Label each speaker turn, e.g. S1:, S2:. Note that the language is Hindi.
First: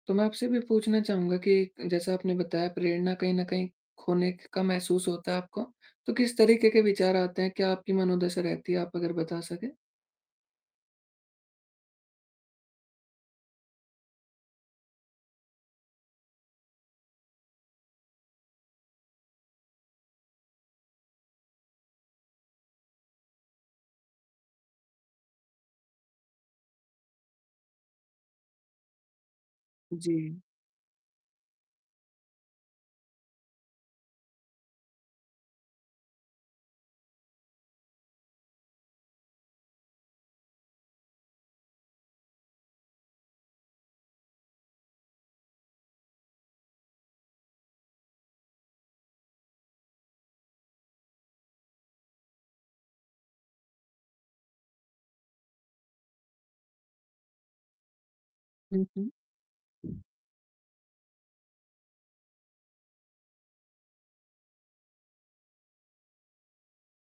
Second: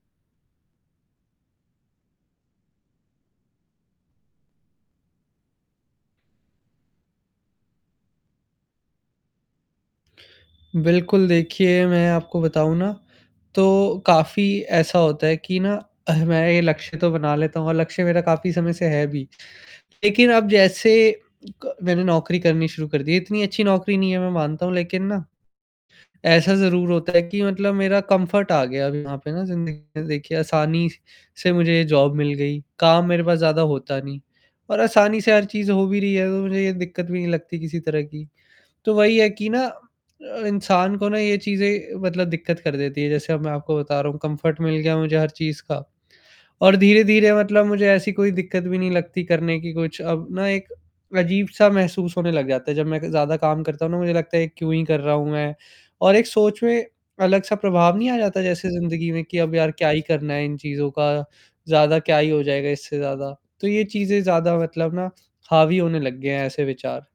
S1: तो मैं आपसे ये भी पूछना चाहूँगा कि, जैसा आपने बताया प्रेरणा कहीं न कहीं ख़ोने क का महसूस होता है आपको, तो किस तरीक़े के विचार आते हैं, क्या आपकी मनोदशा रहती है आप अगर बता सकें?
S2: बिल्कुल, देखिए मैं आपको बताऊँ ना, तो काफ़ी ऐसा होता है कि ना एह, मैं ये लक्ष्य तो बना लेता हूँ अलग से, मेरा काफ़ी समय से है भी। लेकिन अब जैसे क मैंने नौकरी करनी शुरू कर दी है, इतनी अच्छी नौकरी नहीं है मैं मानता हूँ लेक़िन ना, ऐसा ज़रूर होता है कि मतलब मेरा कम्फ़र्ट आ गया, अभी यहाँ पे ना ज़िंदगी में, देखिए
S1: जी।
S2: आसानी से मुझे जॉब मिल गई। काम मेरे पास ज़्यादा होता नहीं और आसानी से हर चीज़ हो भी रही है, तो मुझे ये दिक़्क़त भी नहीं लगती किसी तरह की, तो वही है कि ना अ, इंसान को ना ये चीज़ें मतलब दिक़्क़त कर देती है। जैसे अब मैं आपको बता रहा हूँ कम्फ़र्ट मिल गया है मुझे हर चीज़ का, और धीरे-धीरे मतलब मुझे ऐसी कोई दिक़्क़त भी नहीं लगती करने की, कुछ अब ना एक अजीब-सा महसूस होने लग जाता है, जब मैं क ज़्यादा काम करता हूँ ना, मुझे लगता है कि क्यों ही कर रहा हूँ मैं? और एक सोच में अलग-सा प्रभाव नहीं आ जाता, जैसे
S1: हुँ,
S2: ज़िंदगी में
S1: हुँ।
S2: कि अब यार क्या ही करना है इन चीज़ों का, ज़्यादा क्या ही हो जाएगा इससे ज़्यादा, तो ये चीज़ें ज़्यादा मतलब ना हावी होने लग गए हैं ऐसे विचार।